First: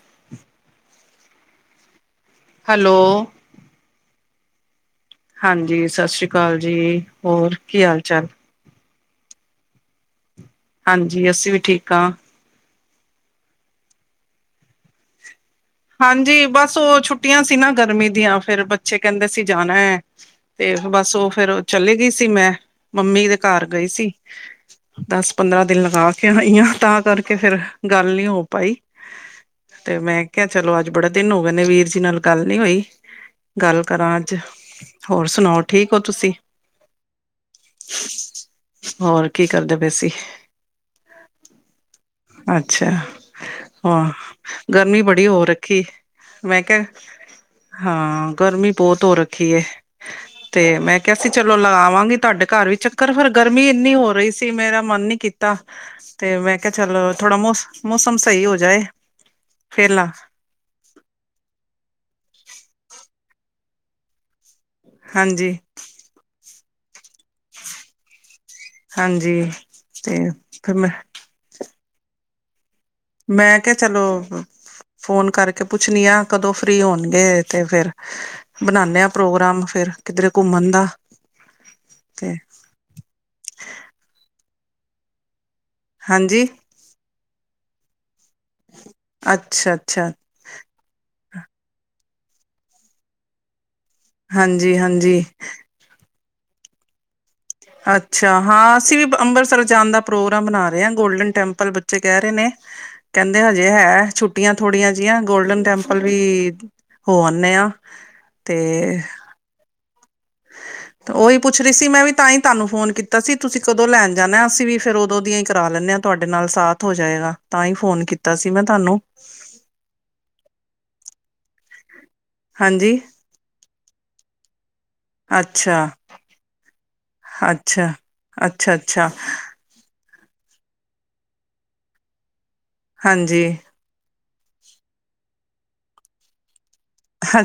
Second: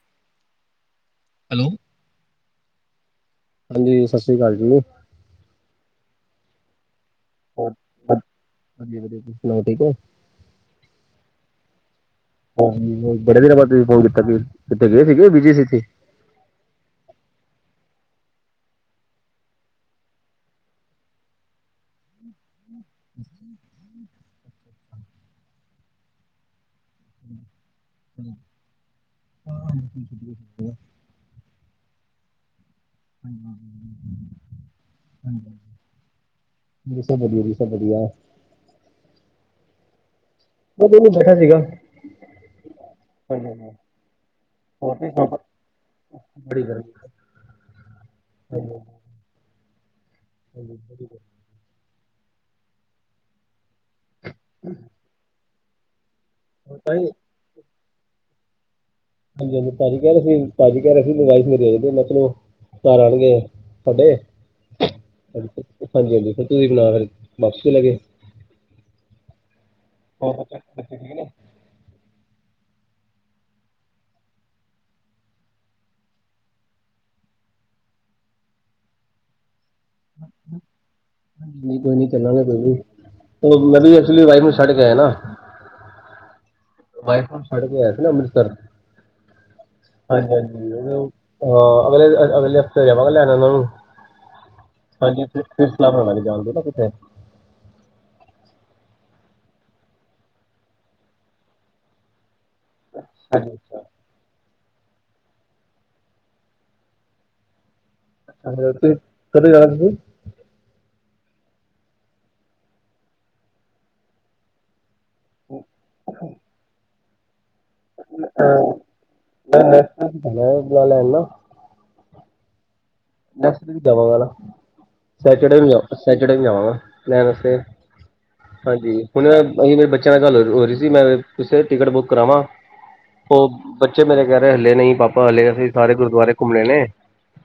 [inaudible] Hello. Hello. ਸੀ ਕਾਲ ਜੀ। ਹਾਂਜੀ ਸਤਿ ਸ੍ਰੀ ਅਕਾਲ ਜੀ। ਹੋਰ ਕੀ ਹਾਲ ਚਾਲ? ਹਾਂਜੀ ਵਧੀਆ ਤੁਸੀ ਸੁਣਾਓ ਠੀਕ ਹੋ? ਹਾਂਜੀ ਅਸੀਂ ਵੀ ਠੀਕ ਹਾਂ ਬੜੇ ਦਿਰ ਬਾਅਦ ਤੁਸੀਂ ਫੋਨ ਕੀਤਾ ਇੱਥੇ ਗਏ ਸੀਗੇ ਬੀਜੀ ਸੀ ਤੁਸੀਂ ਹਾਂਜੀ ਬਸ ਉਹ ਛੁੱਟੀਆਂ ਸੀ ਨਾ ਗਰਮੀ ਦੀਆਂ ਫੇਰ ਬੱਚੇ ਕਹਿੰਦੇ ਸੀ ਜਾਣਾ ਹੈ ਤੇ ਬਸ ਉਹ ਫੇਰ ਚਲੇ ਗਈ ਸੀ ਮੈਂ ਮੰਮੀ ਦੇ ਘਰ ਗਈ ਸੀ ਦਸ ਪੰਦਰਾਂ ਦਿਨ ਲਗਾ ਕੇ ਤਾਂ ਕਰਕੇ ਫੇਰ ਗੱਲ ਨੀ ਹੋ ਪਾਈ ਤੇ ਮੈਂ ਕਿਹਾ ਚਲੋ ਅੱਜ ਬੜੇ ਦਿਨ ਹੋ ਗਏ ਨੇ ਵੀਰ ਜੀ ਨਾਲ ਗੱਲ ਨੀ ਹੋਈ ਗੱਲ ਕਰਾਂ ਅੱਜ ਹੋਰ ਸੁਣਾਓ ਠੀਕ ਹੋ ਤੁਸੀਂ ਜੀ ਸਭ ਵਧੀਆ ਜੀ ਸਭ ਵਧੀਆ ਹੋਰ ਕੀ ਕਰਦੇ ਪਏ ਅਸੀਂ ਮੈਨੂੰ ਨੀ ਪਤਾ ਸੀਗਾ ਅੱਛਾ ਹੋਰ ਹਾਂ ਗਰਮੀ ਤੁਸੀਂ ਬੜੀ ਸੁਣਾਓ ਹੋ ਰੱਖੀ ਮੈਂ ਬੜੀ ਕਿਹਾ ਗਰਮੀ ਹਾਂ ਗਰਮੀ ਬਹੁਤ ਹੋ ਰੱਖੀ ਹੈ ਤੇ ਮੈਂ ਕਿਹਾ ਸੀ ਚਲੋ ਲਗਾਵਾਂਗੀ ਤੁਹਾਡੇ ਘਰ ਵੀ ਚੱਕਰ ਫਿਰ ਗਰਮੀ ਨੀ ਹੋ ਰਹੀ ਸੀ ਮੇਰਾ ਮਨ ਨੀ ਕੀਤਾ ਤੇ ਮੈਂ ਕਿਹਾ ਤਾਂਹੀ ਚੱਲ ਥੋੜਾ ਮਸ ਮੌਸਮ ਸਹੀ ਹੋ ਜਾਏ ਹਾਂਜੀ ਹਾਂਜੀ ਫੇਰ ਭਾਜੀ ਲਾ ਕਹਿ ਰਹੇ ਸੀ ਭਾਜੀ ਕਹਿ ਰਹੇ ਸੀ ਲਵਾਈ ਮੇਰੇ ਆਦੇ ਮਤ ਚਲੋ ਘਰ ਆਉਣਗੇ ਤੁਹਾਡੇ ਹਾਂਜੀ ਹਾਂਜੀ ਫ ਤੁਸੀਂ ਫਿਰ ਵਾਪਸ ਵੀ ਲੈ ਕੇ ਹਾਂਜੀ ਤੇ ਫਿਰ ਮੈਂ ਮੈਂ ਕਿਹਾ ਚਲੋ ਫੋਨ ਕਰਕੇ ਪੁੱਛਣੀ ਆ ਕਦੋਂ ਫ੍ਰਰੀ ਹੋਣਗੇ ਤੇ ਫੇਰ ਬਣਾਨੇ ਆ ਪ੍ਰੋਗਰਾਮ ਫਿਰ ਕਿਧਰੇ ਘੁੰਮਣ ਦਾ ਕੋਈ ਨੀ ਤੇ ਚੱਲਾਂਗੇ ਕੋਈ ਵੀ ਮੈਂ ਵੀ ਐਕਚੁਲੀ ਵਾਈਫ ਨੂੰ ਛੱਡ ਕੇ ਆਇ ਨਾ ਹਾਂਜੀ ਕੇ ਆ ਸੀ ਨਾ ਅੰਮ੍ਰਿਤਸਰ ਅੱਛਾ-ਅੱਛਾ, ਹਾਂਜੀ ਹਾਂਜੀ ਉਹ ਹਾਂ ਅਗਲੇ ਅਗਲੇ ਹਫ਼ਤੇ ਜਾਵਾਂਗਾ ਲਿਆਣਾ ਉਹਨਾਂ ਨੂੰ ਹਾਂਜੀ-ਹਾਂਜੀ। ਹਾਂਜੀ ਸਲਾ ਜਾਣ ਪਤਾ ਕਿੱਥੇ ਅੱਛਾ ਹਾਂ ਅਸੀਂ ਵੀ ਅੰਮ੍ਰਿਤਸਰ ਜਾਣ ਦਾ ਪ੍ਰੋਗਰਾਮ ਬਣਾ ਰਹੇ ਹਾਂ ਗੋਲਡਨ ਟੈਂਪਲ ਬੱਚੇ ਕਹਿ ਰਹੇ ਨੇ ਕਹਿੰਦੇ ਹਾਂਜੀ ਹਜੇ ਅੱਛਾ ਹੈ ਛੁੱਟੀ ਟੀਆਂ ਥੋੜੀਆਂ ਜਿਹੀਆਂ ਗੋਲਡਨ ਟੈਂਪਲ ਵੀ ਹੋ ਆਂਦੇ ਆ ਤੇ ਹਾਂ ਕਿੱਥੇ ਜਾਣਾ ਤੁਸੀਂ ਤੇ ਉਹੀ ਪੁੱਛ ਰਹੀ ਸੀ ਮੈਂ ਵੀ ਤਾਂ ਹੀ ਤੁਹਾਨੂੰ ਫੋਨ ਕੀਤਾ ਸੀ ਤੁਸੀਂ ਕਦੋਂ ਲੈਣ ਜਾਣਾ ਅਸੀਂ ਵੀ ਫਿਰ ਉਦੋਂ ਦੀਆਂ ਹੀ ਕਰਾ ਲੈਂਦੇ ਹਾਂ ਤੁਹਾਡੇ ਨਾਲ ਸਾਥ ਹੋ ਜਾਏਗਾ ਤਾਂ ਹੀ ਫੋਨ ਕੀਤਾ ਸੀ ਮੈਂ ਤੁਹਾਨੂੰ ਮੈਂ ਨੈਕਸਟ ਵੀਕ ਜਾਣਾ ਹੈ ਬੁਲਾ ਲੈਣ ਨਾ ਹਾਂਜੀ [inaudible] ਸੈਟਰਡੇ ਜਾ ਅੱਛਾ ਸੈਟਰਡੇ ਜਾਵਾਂਗਾ ਲੈਣ ਵਸਤੇ ਅੱਛਾ ਅੱਛਾ ਹਾਂਜੀ ਅੱਛਾ ਹੁਣ ਅਸੀਂ ਮੇਰੇ ਬੱਚਿਆਂ ਨਾਲ ਗੱਲ ਹੋ ਹੋ ਰਹੀ ਸੀ ਮੈਂ ਕਿਸੇ ਟਿਕਟ ਬੁੱਕ ਕਰਾਵਾਂ ਹਾਂਜੀ ਉਹ ਬੱਚੇ ਮੇਰੇ ਕਹਿ ਹਲੇ ਨਹੀਂ ਪਾਪਾ ਹਲੇ ਅਸੀਂ ਸਾਰੇ ਗੁਰਦੁਆਰੇ ਘੁੰਮਣੇ ਨੇ ਹਾਂ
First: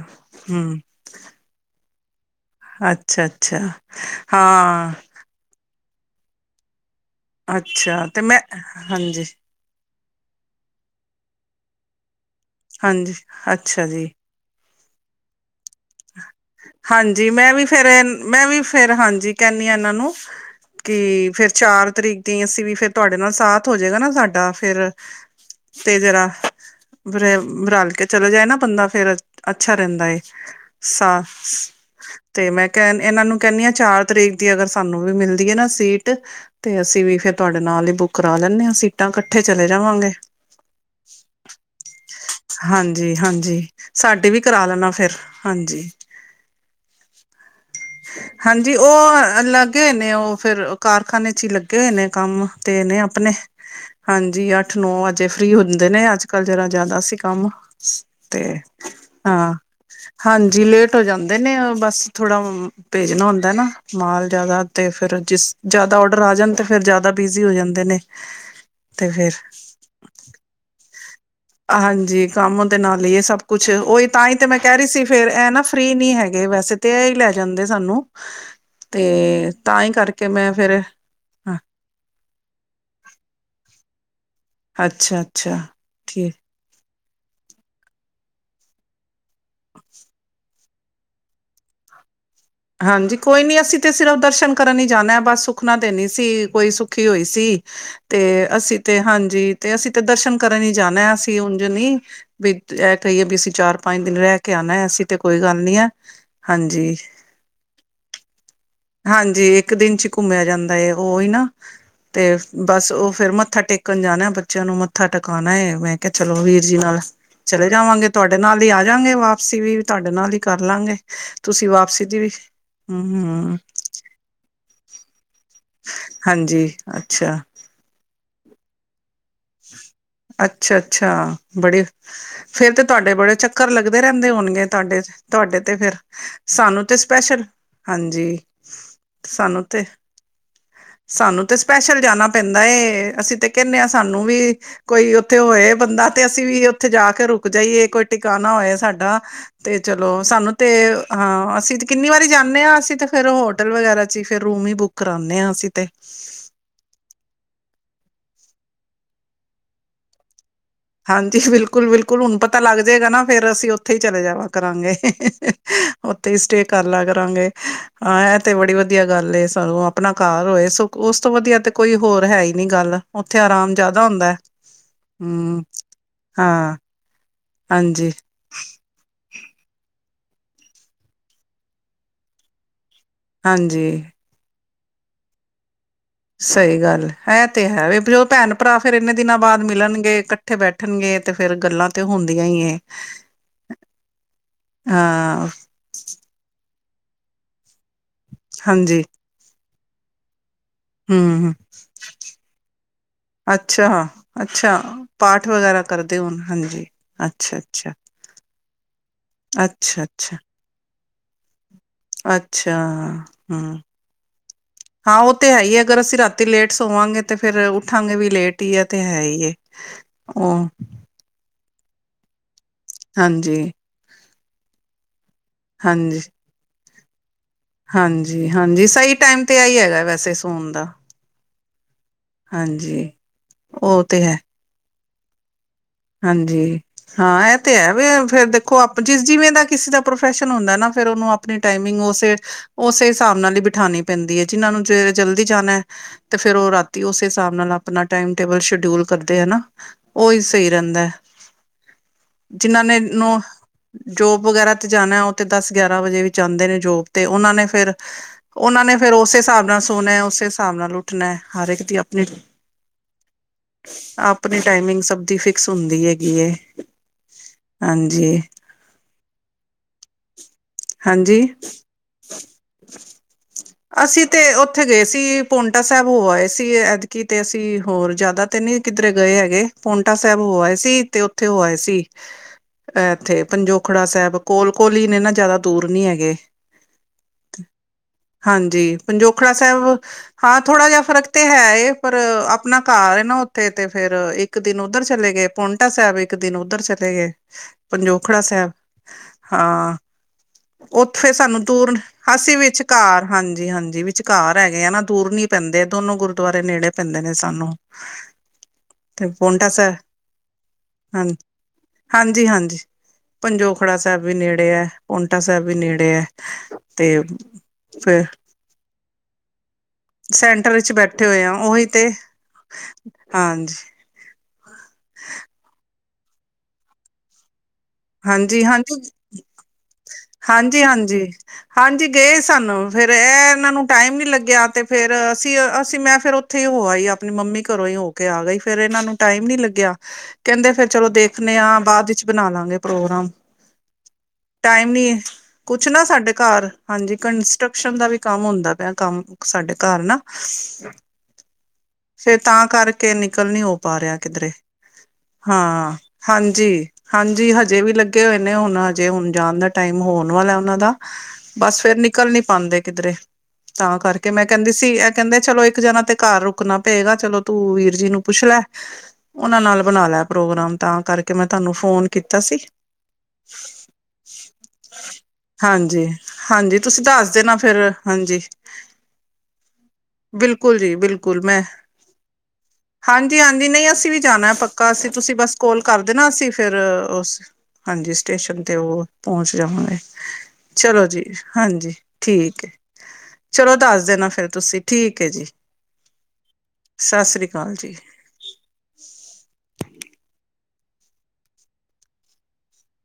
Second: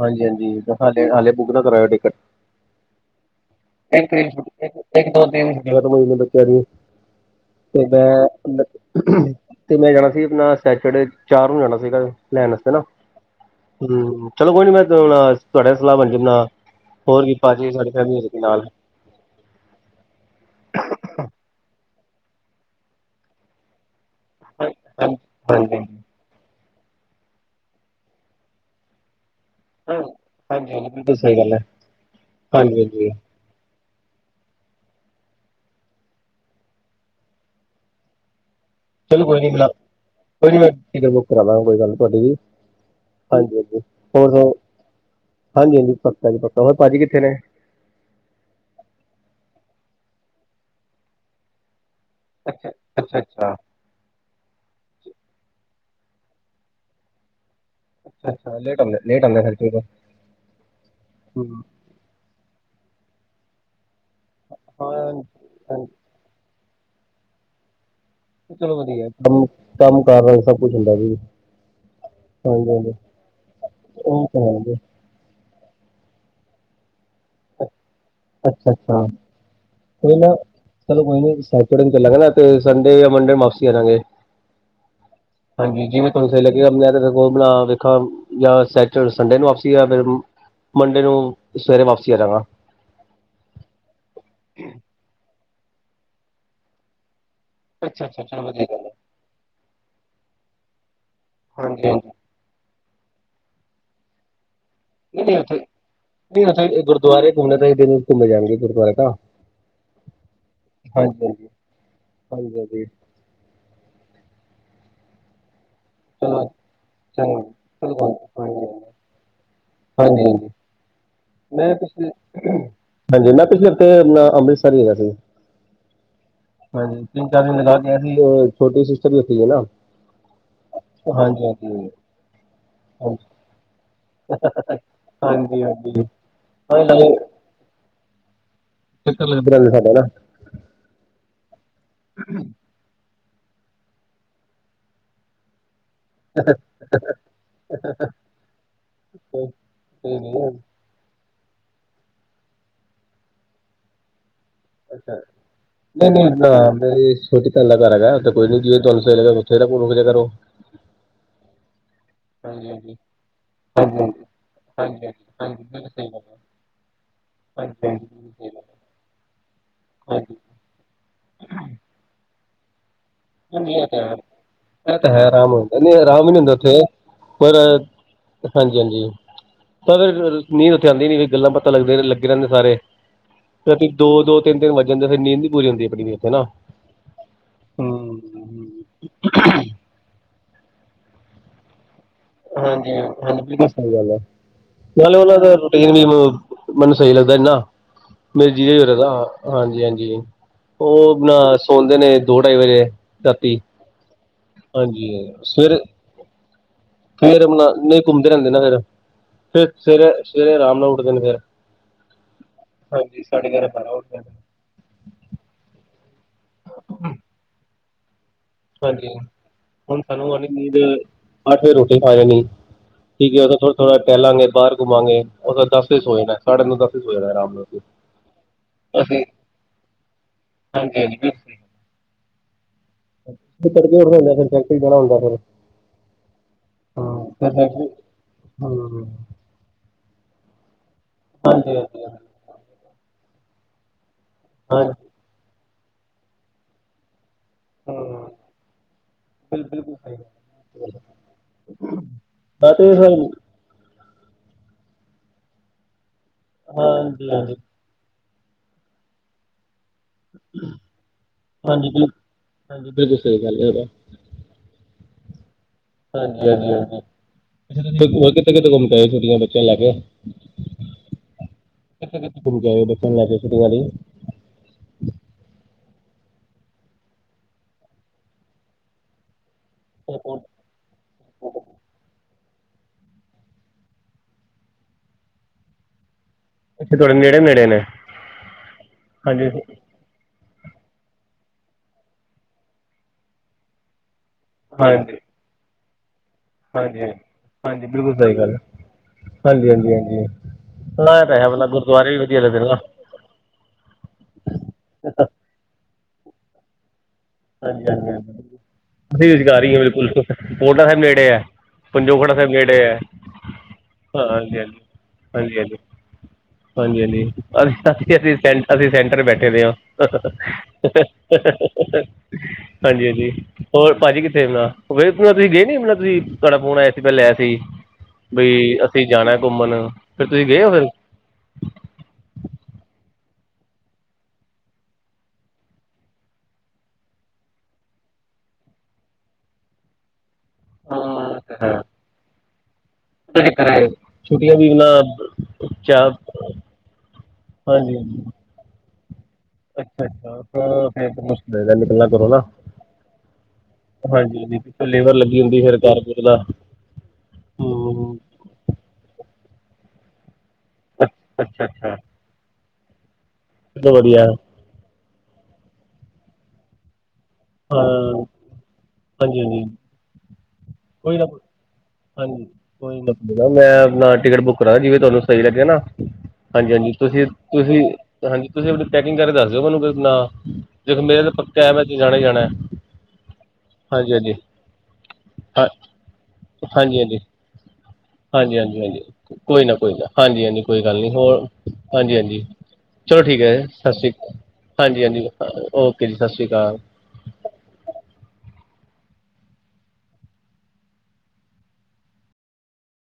ਹਾਂਜੀ ਹਾਂਜੀ ਹਾਲੇ ਹਾਲੇ ਬੁੱਕ ਨਾ ਕਰਵਾਇਓ ਟਿਕਟ ਅੱਛਾ ਅੱਛਾ ਇੱਕ ਹਾਂ ਦਿਨ ਦੋ ਦਿਨ ਖਤਮ ਹੋ ਜਾਣੀਆਂ ਬੱਚੇ ਦੀ ਤੇ ਮੈਂ ਤੇ ਮੈਂ ਜਾਣਾ ਅਸੀ ਆਪਣਾ ਸੈਚਡੇ ਚਾਰ ਨੂੰ ਜਾਣਾ ਸੀਗਾ ਲੈਣ ਵਾਸਤੇ ਨਾ ਹਾਂਜੀ, ਅੱਛਾ ਜੀ। ਹਮ ਕੋ ਨ ਮੈਂਣਾ [inaudible] ਹਾਂਜੀ ਮੈਂ ਵੀ ਭਾਜੀ ਫੇਰ ਸਾਡੀ ਫੈਮਿਲੀ ਹੋਜੇਗੀ ਮੈਂ ਵੀ ਨਾਲ ਫੇਿਰ ਹਾਂਜੀ ਕਹਿੰਦੀ ਹਾਂ ਇਹਨਾਂ ਨੂੰ ਕੀ ਫੇਰ ਚਾਰ ਤਰੀਕ ਦੀ ਅਸੀਂ ਵੀ ਫਿਰ ਤੁਹਾਡੇ ਨਾਲ ਸਾਥ ਹੋਜਏਗਾ ਨਾ ਸਾਡਾ ਫੇਰ ਹਾਂਜੀ ਹਾਂਜੀ ਹਾਂਜੀ ਤੇ ਜੇਹੜਾ ਰਲ ਕੇ ਚਲੇ ਜਾਏ ਨਾ ਬੰਦਾ ਫੇਰ ਅੱਛਾ ਰਹਿੰਦਾ ਹਾਂਜੀ ਬਿਲਕੁਲ ਸਾਂ ਸਹੀ ਗੱਲ ਹੈ ਤੇ ਮੈਂ ਹਾਂਜੀ ਕਹਿ ਹਾਂਜੀ ਇਹਨਾਂ ਨੂੰ ਕਹਿੰਦੀ ਹਾਂ ਚਾਰ ਤਰੀਕ ਦੀ ਅਗਰ ਸਾਨੂੰ ਵੀ ਮਿਲਦੀ ਹੈ ਨਾ ਸੀਟ ਤੇ ਅਸੀਂ ਵੀ ਫੇਰ ਤੁਹਾਡੇ ਨਾਲ ਹੀ ਬੁੱਕ ਕਰਾ ਲੈਂਦੇ ਹਾਂ ਚਲੋ ਕੋਈ ਨੀ ਕੋਈ ਨੀ ਮੈਂ ਟਿਕਟਾ ਬੁੱਕ ਕਰਾ ਲਵਾਂ ਗਾ ਕੋਈ ਗੱਲ ਤੁਹਾਡੀੇ ਵੀ ਹਾਂਜੀ-ਹਾਂਜੀ ਸਾਡੇ ਵੀ ਕਰਾ ਲੈਣਾ ਫਿਰ ਹਾਂਜੀ-ਹਾਂਜੀ ਪੱਕਾ ਜੀ ਪੱਕਾ ਹੋਰ ਪਾਜੀ ਕਿੱਥੇ ਨੇ ਹਾਂਜੀ ਉਹ ਲੱਗੇ ਨੇ ਉਹ ਫੇਰ ਕਾਰਖਾਨੇ ਚ ਹੀ ਲੱਗੇ ਹੋਏ ਨੇ ਕੰਮ ਅੱਛਾ ਤੇ ਨੇ ਅੱਛਾ ਆਪਣੇ ਅੱਛਾ ਹਾਂਜੀ ਅੱਠ ਨੌ ਵਜੇ ਫ੍ਰੀ ਹੋ ਹੁੰਦੇ ਨੇ ਅੱਜ ਕੱਲ੍ਹ ਜਿਹੜਾ ਜ਼ਿਆਦਾ ਸੀ ਕੰਮ ਤੇ ਅੱਛ-ਅੱਛਾ ਲੇਟ ਆਉਂਦਾ ਹਾਂ ਹਾਂਜੀ ਲੇਟ ਹੋ ਜਾਂਦੇ ਨੇ ਬਸ ਥੋੜ੍ਹਾ ਭੇਜਣਾ ਹੁੰਦਾ ਨਾ ਮਾਲ ਜਿਆਦਾ ਤੇ ਹਾਂ ਫੇਰ ਜਿਸ ਜਿਆਦਾ ਹਾਂਜੀ ਔਡਰ ਆ ਜਾਣ ਤੇ ਫੇਰ ਜ਼ਿਆਦਾ ਬਿਜ਼ੀ ਹੋ ਜਾਂਦੇ ਨੇ ਚਲੋ ਵਧੀਆ ਤੇ ਫਿਰ ਕੰਮ-ਕੰਮ ਕਰ ਰ ਸਭ ਕੁੱਛ ਹੁੰਦਾ ਸੀ ਹਾਂਜੀ ਕੰਮ ਦੇ ਨਾਲ ਹੀ ਇਹ ਸਭ ਕੁਛ ਉਹੀ ਉਹ ਤਾਂ ਹੀ ਤੇ ਹੈ ਮੈਂ ਜੀ ਕਹਿ ਰਹੀ ਸੀ ਫੇ ਫਿਰ ਇਹ ਨਾ ਫ੍ਰਰੀ ਨਹੀ ਹੈਗੇ ਵੈਸੇ ਤਾਂ ਇਹ ਲੈ ਜਾਂਦੇ ਸਾਨੂੰ ਅੱਛਾ ਅੱਛਾ ਤੇ ਤਾਂ ਹੀ ਕੋਈ ਕਰਕੇ ਮੈਂ ਫੇਰ ਹ ਹਨਾ ਤੇ ਸੰਡੇ ਜਾਂ ਮੰਡੇ ਵਾਪਸੀ ਆਾਂਗੇ ਅੱਛਾ-ਅੱਛਾ ਹਾਂਜੀ ਜਿਵੇਂ ਤੁਹਾਨੂੰ ਠੀਕ ਸਹੀ ਲਗੇ ਬਣਾ ਵੇਖਾਂ ਜਾਂ ਸੰਡੇ ਨੂੰ ਵਾਪਸੀ ਆ ਫਿਰ, ਮੱਡੇ ਨੂੰ ਸਵੇਰੇ ਵਾਪਸੀ ਆ ਜਾਵਗਾ ਹਾਂਜੀ ਕੋਈ ਨੀ ਅਸੀਂ ਤੇ ਸਿਰਫ ਦਰਸ਼ਨ ਕਰਨ ਹੀ ਜਾਂਣਾ ਬਸ ਸੁੱਖਨਾ ਤੇ ਨਹੀਂ ਸੀ ਕੋਈ ਸੁੱਖੀ ਹੋਈ ਸੀ ਸੀ ਤੇ ਹਾਂਜੀ ਅਸੀਂ ਤੇ ਹਾਂਜੀ ਤੇ ਅਸੀਂ ਤੇ ਦਰਸ਼ਨ ਕਰਨ ਹੀ ਜਾਣਾ ਅਸੀ ਉਝ ਹਾਂਜੀ ਨੀ ਵੀ ਇਹ ਕਹੀਏ ਵੀ ਅਸੀਂ ਚਾਰ ਪੰਜ ਦਿਨ ਰਹਿ ਕਹਿਣਾ ਐਸੀ ਤੇ ਨਹੀਂ ਨਹੀਂ ਕੋਈ ਉੱਥੇ ਗੱਲ ਨੀ ਆ ਨਹੀਂ ਉੱਥੇ ਹਾਂਜੀ [inaudible] ਹਾਂਜੀ, ਇੱਕ ਦਿਨ ਚ ਘੁੰਮਿਆ ਜਾਂਦਾ ਹੈ, ਹਾਂਜੀ ਉਹਹੀ ਨਾ ਹਾਂਜੀ ਤੇ ਹਾਂਜੀ ਹਾਂਜੀ ਬਸ ਉਹ ਫੇਰ ਮੱਥਾ ਟੇਕਣ ਜਾਣਾ ਬੱਚਿਆਂ ਨੂੰ। ਮੱਥਾ ਟਿਕਾਨਉਣਾ ਏ। ਮੈਂ ਕਿਹਾ, ਚਲੋ ਵੀਰ ਜੀ ਨਾਲ ਚੰਗਾ ਚਲੇ ਚਲੋ ਜਾਵਾਂਗੇ। ਤੁਹਾਡੇ ਹਾਂਜੀ ਨਾਲ ਹਾਂਜੀ ਹੀ ਆ ਜਾਗੇ ਵਾਪਸੀ ਵੀ। ਤੁਹਾਡੇ ਹਾਂਜੀ ਨਾਲ ਹਾਂਜੀ ਹੀ ਕਰ ਲਾਂਗੇ, ਤੁਸੀਂ ਮੈਂ ਵਾਪਸੀ ਪਿਛਲੇ ਦੀ ਵੀ। ਹਾਂਜੀ, ਹੂੰ-ਹੂੰ, ਪਿਛਲੇ ਉੱਥੇ ਅੰਮ੍ਰਿਤਸਰ ਹੀ ਹੈਗਾ ਸੀ। ਹਾਂਜੀ, ਤਿੰਨ-ਚਾਰ ਮਹੀ ਛੋਟੀੇ ਸੀ। ਵੀ ਉੱਥੇ ਹੀ ਹੈ ਨਾ ਅੱਛਾ-ਅੱਛਾ, ਹਾਂਜੀ ਬੜੀ ਹਾਂਜੀ ਫੇਰ ਤੇ ਤੁਹਾਡੇ ਬੜੇ ਚੱਕਰ ਲੱਗਦੇ ਰਹਿੰਦੇ। ਹੋਣਗੇ ਤੁਹਾਡੇ- ਤੁਹਾਡੇ ਤੇ ਫਿਰ ਸਾਨੂੰ ਤੇ ਹਾਂਜੀ ਸਪੈਸ਼ਲ, ਹਾਂਜੀ। ਇਕ ਲੈਬਰਾ ਸਾਨੂੰ ਨੇ ਤੇ ਸਾਡਾ ਨਾ। ਸਾਨੂੰ ਤੇ ਸਪੈਸ਼ਲ ਜਾਣਾ ਪੈਂਦਾ ਏ, ਅਸੀਂ ਤੇ ਕਹਿੰਦੇ ਹਾਂ ਸਾਨੂੰ ਵੀ ਕੋਈ ਉੱਥੇ ਹੋਏ। ਬੰਦਾ ਤੇ ਅਸੀਂ ਵੀ ਉੱਥੇ ਜਾ ਕੇ ਰੁਕ ਜਾਈਏ, ਕੋਈ ਟਿਕਾਣਾ ਹੋਏ ਸਾਡਾ, ਤੇ ਚਲੋ ਸਾਨੂੰ ਤੇ ਹਾਂ, ਅਸੀਂ ਕਿੰਨੀ ਵਾਰੀ ਜਾਨੇ ਆ, ਅਸੀਂ ਤਾਂ ਫਿਰ ਹੋਟਲ ਵਗੈਰਾ ਚੀ ਅੱਛਾ, ਨਹੀਂ-ਨਹੀਂ ਨਾ ਮੇਰੀ ਛੋਟੀ ਕੱਲਾ ਘਰ ਹੈਗਾ, ਉਥੇ ਕੋਈ ਕਵੇ ਤੁਹਾਨੂੰ ਸਵੇਰੇ ਉੱਠ ਜਿਆ ਕਰੋ। ਹਾਂਜੀ, ਬਿਲਕੁਲ-ਬਿਲਕੁਲ। ਬਿਲਕੁਲ, ਹੁਣ ਪਤਾ ਲੱਗ ਜੇਗਾ ਨਾ ਫੇਰ ਅਸੀਂ ਉੱਥੇ ਹੀ ਚਲੇ ਜਾਵਾ ਕਰਾਂਗੇ, ਉੱਥੇ ਹੀ ਸਟੇਅ ਕਰ ਲਾਂਗੇ। ਕਰਾਂਗੇ, ਹਾਂ ਇਹ ਤੇ ਬੜੀ ਵਧੀਆ ਗੱਲ ਏ, ਸਾਨੂੰ ਆਪਣਾ ਘਰ ਹੋਵੇ, ਉਸ ਤੋਂ ਵਧੀਆ ਤੇ ਕੋਈ ਹੋਰ ਹੈ ਹੀ ਨਹੀ। ਨੀ ਗੱਲ, ਉੱਥੇ ਆਰਾਮ ਜਿਆਦਾ ਹੁੰਦਾ ਇਹ ਤਾਂ ਹੈ ਆਰਾਮ ਹੂੰ। ਹੁੰਦਾ ਨਹੀਂ ਆਰਾਮ ਵੀ ਨੀ ਹੁੰਦਾ ਹਾਂ ਉੱਥੇ, ਪਰ ਹਾਂਜੀ-ਹਾਂਜੀ। ਹਾਂਜੀ-ਹਾਂਜੀ, ਤਾਂ ਫਿਰ ਨੀਂਦ ਉੱਥੇ ਆਂਦੀ ਨੀ, ਗੱਲਾਂ ਬਾਤਾਂ ਲੱਗੇ-ਲੱਗੇ ਰਹਿੰਦੇ ਸਾਰੇ ਦੋ-ਦੋ, ਤਿੰਨ- ਤਿੰਨ ਜਾਂ ਫਿਰ ਨੀਂਦ ਨੀ ਪੂਰੀ ਹੁੰਦੀ। ਆਪਣੀ ਵੀ ਉੱਥੇ ਨਾ ਸਹੀ ਗੱਲ ਐ, ਹੈ ਤੇ ਹੈ ਵੀ ਉਹ- ਭੈਣ -ਭਰਾ ਫ਼ਿਰ ਇੰਨੇ ਦਿਨਾਂ ਬਾਅਦ ਮਿਲਣਗੇ, ਇਕੱਠੇ ਬੈਠਣਗੇ ਤੇ ਫਿਰ ਗੱਲਾਂ ਤੇ ਹੁੰਦੀਆਂ ਹੀ ਏ ਹਾਂਜੀ -ਹਾਂਜੀ ਬਿਲਕੁਲ ਸਹੀ ਗੱਲ ਐ, ਨਾਲੇ ਉਹਨਾਂ ਹਾਂ ਦਾ ਰੂਟੀਨ ਈ ਮੈਨੂੰ ਸਹੀ ਲੱਗਦਾ ਇੰਨਾ, ਮੇਰੇ ਜੀ ਜਾ ਨੀ ਹਾਂਜੀ ਲੱਗਦਾ, ਹਾਂਜੀ- ਹਾਂਜੀ। ਉਹ ਨਾ ਹੂੰ ਸੌਦੇ ਨੇ ਦੋ ਢਾਈ ਵਜੇ ਰਾਤੀ, ਅੱਛਾ ਅੱਛਾ ਹਾਂਜੀ ਪਾਠ ਸਵੇ ਵਗੈਰਾ ਕਰਦੇ ਹੋਣ, ਹਾਂਜੀ। ਫੇਰ ਅੱਛਾ-ਅੱਛਾ। ਨਹੀਂ ਘੁੰਮਦੇ ਰਹਿੰਦੇ ਨਾ ਫਿਰ, ਫੇਰ ਸਵੇਰੇ ਅੱਛਾ-ਅੱਛਾ, -ਸਵੇਰੇ ਆਰਾਮ ਨਾਲ ਉੱਠਦੇ ਨੇ ਫਿਰ। ਅੱਛਾ, ਅੱਛਾ, ਹਾਂਜੀ, ਸਾਡੇ ਘਰ ਹੂੰ। ਪਰਾ ਹੁੰਦਾ। ਹਾਂ, ਉਹ ਤੇ ਹੈ ਹੀ ਹੈ, ਅਗਰ ਅਸੀਂ ਰਾਤੀ ਲੇਟ ਸੋਵਾਂਗੇ, ਤੇ ਫੇਰ ਉੱਠਾਂਗੇ ਵੀ ਲੇਟ ਹੀ ਆ, ਤੇ ਹੈ ਹੀ ਐ ਉਹ। ਅੱਠ ਵਜੇ ਰੋਟੀ ਖਾ ਜਾਣੀ ਠੀਕ ਐ, ਉਦੋਂ ਹਾਂਜੀ, ਥੋੜ੍ਹਾ- ਥੋੜ੍ਹਾ ਟਹਿਲਾਂਗੇ ਬਾਹਰ ਘੁੰਮਾਂਗੇ। ਉਹ ਤਾਂ ਦਸ ਹੀ ਸੋ ਹਾਂਜੀ, ਜਾਂਦੇ, ਸਾਢੇ ਦਸ ਨੂੰ ਹੀ ਸੋ ਜਾਂਦਾ ਰਾਮ। ਹਾਂਜੀ -ਹਾਂਜੀ, ਸਹੀ ਟਾਈਮ ਤੇ ਆਈ ਹੈਗਾ, ਵੈਸੇ ਸੋਣ ਦਾ। ਹਾਂਜੀ, ਤੜਕੇ ਉਹ ਉੱਠਕੇ ਤੇ ਹੈ ਫਿਰ ਫੈਕਟਰੀ ਜਾਣਾ ਹੁੰਦਾ ਫਿਰ। ਹਾਂਜੀ ਹਾਂ ਇਹ ਤੇ ਹੈ ਵੀ ਫਿਰ ਦੇਖੋ, ਆਪ ਜਿਸ ਜਿਵੇਂ ਦਾ ਕਿਸੇ ਦਾ ਪ੍ਰੋਫੈਸ਼ ਹੁੰਦਾ ਨਾ ਫ਼ਿਰ ਉਹਨੂੰ ਆਪਣੀ ਟਾਈਮਿੰਗ ਉਸੇ -ਉਸੇ ਹਿਸਾਬ ਨਾਲ ਹੀ ਬਿਠਾਣੀ ਪੈਂਦੀ ਹੈ ਜਿਹਨਾਂ ਨੂੰ ਜੇ ਜਲਦੀ ਜਾਣਾ, ਤੇ ਫੇਰ ਉਹ ਰਾਤੀ ਉਸ ਹਿਸਾਬ ਨਾਲ ਆਪਣਾ ਟਾਇਮ ਟੇਬਲ ਸ਼ਡਿਊਲ ਕਰਦੇ ਹੈ ਨਾ, ਉਹ ਇਸ ਰਹਿੰਦਾ, ਹਾਂ ਜਿੰਨਾਂ ਤੇ ਨੇ ਸਰ ਨੂੰ ਜੋਬ ਵਗੈਰਾ ਤੇ ਜਾਣਾ ਉਹ ਤੇ ਦਸ ਗਿਆਰਾਂ ਵਜੇ ਵੀ ਜਾਂਦੇ ਨੇ ਜੋਬ ਤੇ, ਉਹਨਾਂ ਨੇ ਫਿਰ ਉਹਨਾਂ ਨੇ ਫਿਰ ਉਸੇ ਹਿਸਾਬ ਨਾਲ ਸੋਣਾ, ਉਸੇ ਹਿਸਾਬ ਨਾਲ ਉੱਠਣਾ, ਹਰ ਇੱਕ ਦੀ ਆਪਣੀ ਹਾਂਜੀ ਬਿਲਕੁਲ ਸਹੀ ਗੱਲ ਹੈ ਆਪਣੀ ਟਾਈਮਿੰਗ ਸਭ ਦੀ ਫਿਕਸ ਹੁੰਦੀ ਹੈਗੀ ਹਾਂਜੀ- ਏ। ਹਾਂਜੀ-ਹਾਂਜੀ, ਹਾਂਜੀ ਕਿਥੇ -ਕਿਥੇ ਘੁੰਮ ਕੇ ਆਏ ਛੁੱਟੀਆਂ ਚ ਬੱਚਿਆਂ ਨੂੰ ਲੈ ਕੇ। ਹਾਂਜੀ [inaudible] ਅਸੀਂ ਤੇ ਉੱਥੇ ਗਏ ਸੀ, ਪੁਣ ਪੌਂਟਾ ਸਾਹਿਬ ਹੋ ਆਏ ਸੀ, ਐਤਕੀ ਤੇ ਅਸੀਂ ਹੋਰ ਜ਼ਿਆਦਾ ਤੇ ਨਹੀਂ ਕਿੱਧਰੇ ਗਏ ਹੈਗੇ। ਪਾਉਂਟਾ ਸਾਹਿਬ ਹੋ ਆਏ ਸੀ, ਤੇ ਉੱਥੇ ਹੋ ਆਏ ਸੀ। ਇੱਥੇ ਪੰਜੋਖੜਾ ਸਾਹਿਬ ਕੋਲ- ਕੋਲ ਹੀ ਨੇ, ਨਾ ਜ਼ਿਆਦਾ ਦੂਰ ਨੀ ਹੈਗੇ। ਅੱਛਾ, ਤੁਹਾਡੇ ਨੇੜੇ- ਨੇੜੇ ਨੇ। ਹਾਂਜੀ, ਪੰਜੋਖੜਾ ਸਾਹਿਬ ਹਾਂ ਥੋੜਾ ਜੇ ਫਰਕ ਤੇ ਹੈ, ਪਰ ਆਪਣਾ ਘਰ ਹੈ ਨਾ ਉੱਥੇ ਤੇ ਫੇਰ ਇੱਕ ਦਿਨ ਉੱਧਰ ਹਾਂਜੀ ਚਲੇ ਗਏ ਪੌਂਟਾ ਸਾਹਿਬ, ਇੱਕ ਇੱਕ ਦਿਨ ਉੱਧਰ ਚਲੇ ਗਏ ਹਾਂਜੀ ਬਿਲਕੁਲ ਸਹੀ ਪੰਜੋਖੜਾ ਗੱਲ ਸਾਹਿਬ ਹਾਂਜੀ ਹਾਂਜੀ ਹਾਂ ਹਾਂਜੀ ਇਹ ਉੱਥੇ ਤਾਂ ਹੈ ਸਾਨੂੰ ਮਤਲਬ ਦੂਰ ਗੁਰਦੁਆਰੇ ਵੀ ਵਧੀਆ ਹਸੀ ਲੱਗਦੇ ਨੇ ਨਾ ਵਿੱਚ ਕਾਰ ਹਾਂਜੀ ਹਾਂਜੀ ਵਿਚਕਾਰ ਹੈਗੇ ਆ ਨਾ ਦੂਰ ਨੀ ਪੈਂਦੇ ਦੋਨੋ ਗੁਰਦੁਆਰੇ ਨੇੜੇ ਪੈਂਦੇ ਨੇ ਸਾਨੂੰ ਹਾਂਜੀ ਹਾਂਜੀ ਹਾਂਜੀ ਤੇ ਅਸੀਂ ਪੋਂਟਾ ਰੁਜ਼ਗਾਰੀ ਹਾਂ ਸਾਹਿਬ ਬਿਲਕੁਲ ਪੋਟਾ ਸਾਹਿਬ ਹਾਂ ਨੇੜੇ ਹੈ ਪੰਜੋਖੜਾ ਹਾਂਜੀ ਸਾਹਿਬ ਹਾਂਜੀ ਨੇੜੇ ਹੈ ਪੰਜੋਖੜਾ ਸਾਹਿਬ ਹਾਂ ਵੀ ਹਾਂਜੀ ਹਾਂਜੀ ਨੇੜੇ ਹੈ ਪੋਂਟਾ ਹਾਂਜੀ ਸਾਹਿਬ ਵੀ ਹਾਂਜੀ ਨੇੜੇ ਹੈ ਹਾਂਜੀ ਤੇ ਹਾਂਜੀ ਫਿਰ ਅਸੀਂ ਸੈਂ ਅਸੀਂ ਸੈਂਟਰ ਬੈਠੇ ਦੇ ਹਾ ਸੈਂਟਰ ਵਿੱਚ ਬੈਠੇ ਹੋਏ ਆ ਉਹੀ ਤੇ ਹਾਂਜੀ ਹਾਂਜੀ ਹੋਰ ਭਾਜੀ ਕਿੱਥੇਣਾ [unintelligible] ਤੁਸੀਂ ਗਏ ਨੀਣਾ ਤੁਸੀਂ ਤੁਹਾਡਾ ਫੋਨ ਆਇ ਸੀ ਪਹਿਲੇ ਆਇਆ ਸੀ ਬਈ ਹਾਂਜੀ ਹਾਂਜੀ ਅਸੀਂ ਜਾਣਾ ਘੁੰਮਣ ਫਿਰ ਤੁਸੀਂ ਗਏ ਹੋ ਹਾਂਜੀ ਫਿਰ ਹਾਂਜੀ ਹਾਂਜੀ ਗਏ ਸਾਨੂੰ ਫੇਰ ਇਹ ਇਹਨਾਂ ਨੂੰ ਟਾਈਮ ਨੀ ਲੱਗਿਆ ਤੇ ਫੇਰ ਅਸੀਂ ਅਸੀਂ ਮੈਂ ਫਿਰ ਉੱਥੇ ਹੀ ਹੋਆਈ ਆਪਣੀ ਮੰਮੀ ਘਰੋਂ ਹੀ ਹੋ ਕੇ ਆ ਗਈ ਫੇਰ ਇਹਨਾਂ ਨੂੰ ਟਾਈਮ ਨੀ ਲੱਗਿਆ ਕਹਿੰਦੇ ਫੇਰ ਚਲੋ ਦੇਖਣੇ ਆਾਂ ਬਾਅਦ ਵਿੱਚ ਬਣਾ ਲਾ ਪ੍ਰੋਗਰਾਮ ਛੁੱਟੀਆਂ ਵੀ ਨਾ ਟਾਈਮ ਨੀ ਕੁਛ ਨਾ ਚਾ ਸਾਡੇ ਘਰ ਹਾਂਜੀ ਹਾਂਜੀ ਕੰਸਟਰਕਸ਼ਨ ਦਾ ਵੀ ਹਾਂਜੀ ਕੰਮ ਹੁੰਦਾ ਪਿਆ ਕੰਮ ਸਾਡੇ ਘਰ ਅੱਛਾ ਨਾ ਅੱਛਾ ਹਾਂ ਫੇਰ ਤਾਂ ਮੁਸ਼ਕਿਲ ਇਹਦਾ ਨਿਕਲਣਾ ਕਰੋ ਫੇਰ ਨਾ ਤਾਂ ਕਰਕੇ ਨਿਕਲ ਨੀ ਹੋ ਪਾ ਰਿਹਾ ਹਾਂਜੀ ਕਿਧਰੇ ਹਾਂਜੀ ਪਿੱਛੋਂ ਲੇਬਰ ਲੱਗੀ ਹੁੰਦੀ ਫਿਰ ਹਾਂ ਕਾਰਪੋਰ ਦਾ ਹਾਂਜੀ ਹਾਂਜੀ ਹਾਂਜੀ ਹਜੇ ਵੀ ਹੂੰ ਲੱਗੇ ਹੋਏ ਨੇ ਹੁਣ ਹਜੇ ਹੁਣ ਜਾਣ ਦਾ ਟਾਈਮ ਹੋਣ ਵਾਲਾ ਹੈ ਉਹਨਾਂ ਦਾ ਬਸ ਫੇਰ ਨਿਕਲ ਨੀ ਪਾਂਦੇ ਕਿਧਰੇ ਚਲੋ ਤਾਂ ਵਧੀਆ ਕਰਕੇ ਮੈਂ ਕਹਿੰਦੀ ਸੀ ਇਹ ਕਹਿੰਦੇ ਚਲੋ ਇੱਕ ਜਣਾ ਤੇ ਘਰ ਰੁਕਣਾ ਪਏਗਾ‌ ਚਲੋ ਤੂੰ ਹਾਂ ਵੀਰ ਜੀ ਨੂੰ ਪੁੱਛ ਲੈ ਹਾਂਜੀ ਉਹਨਾਂ ਹਾਂਜੀ ਨਾਲ ਬਣਾ ਲੈ ਪ੍ਰੋਗਰਾਮ ਤਾਂ ਕੋਈ ਨਾ ਕਰਕੇ ਮੈਂ ਤੁਹਾਨੂੰ ਫੋਨ ਕਿ ਹਾਂਜੀ ਕੋਈ ਨਹੀ ਨਾ ਮੈਂ ਟਿਕਟ ਬੁੱਕ ਕਰਾਂ ਜਿਵੇਂ ਤੁਹਾਨੂੰ ਸਹੀ ਲੱਗੇ ਨਾ ਹਾਂਜੀ ਹਾਂਜੀ ਹਾਂਜੀ ਤੁਸੀਂ ਦੱਸ ਦੇਣਾ ਤੁਸੀਂ ਫਿਰ ਹਾਂਜੀ ਤੁਸੀਂ ਆਪਣੀ ਪੈਕਿੰਗ ਕਰਕੇ ਦੱਸ ਦਿਓ ਮੈਨੂੰ ਨਾ ਬਿਲਕੁਲ ਜੀ ਦੇਖੋ ਮੇਰੇ ਦਾ ਬਿਲਕੁਲ ਮੈਂ ਪੱਕਾ ਐਮ ਜਾਣਾ ਹੀ ਜਾਣਾ। ਹਾਂਜੀ- ਹਾਂਜੀ ਨਹੀਂ ਅਸੀਂ ਵੀ ਜਾਣਾ ਪੱਕਾ ਅਸੀਂ, ਤੁਸੀਂ ਬਸ ਹਾਂ ਕੋਲ ਕਰ ਦੇਣਾ, ਅਸੀਂ ਫਿਰ ਹਾਂਜੀ ਹਾਂਜੀ ਉਸ ਹਾਂਜੀ ਸਟੇਸ਼ਨ ਤੇ ਹਾਂਜੀ ਹਾਂਜੀ ਉਹ ਪਹੁੰਚ ਕੋਈ ਨਾ ਕੋਈ ਜਾਵਾਂਗੇ, ਨਾ ਹਾਂਜੀ ਹਾਂਜੀ ਕੋਈ ਗੱਲ ਚਲੋ ਨਹੀਂ ਜੀ ਹੋਰ ਹਾਂਜੀ ਹਾਂਜੀ ਠੀਕ ਹੈ। ਠੀਕ ਹੈ ਚਲੋ ਸਤਿ ਦੱਸ ਸ਼੍ਰੀ ਅਕਾਲ ਦੇਣਾ ਫਿਰ ਤੁਸੀਂ ਹਾਂਜੀ ਠੀਕ ਹੈ ਹਾਂਜੀ ਜੀ। ਓਕੇ ਜੀ ਸਤਿ ਸ਼੍ਰੀ ਅਕਾਲ ਸਤਿ ਸ੍ਰੀ ਅਕਾਲ ਜੀ।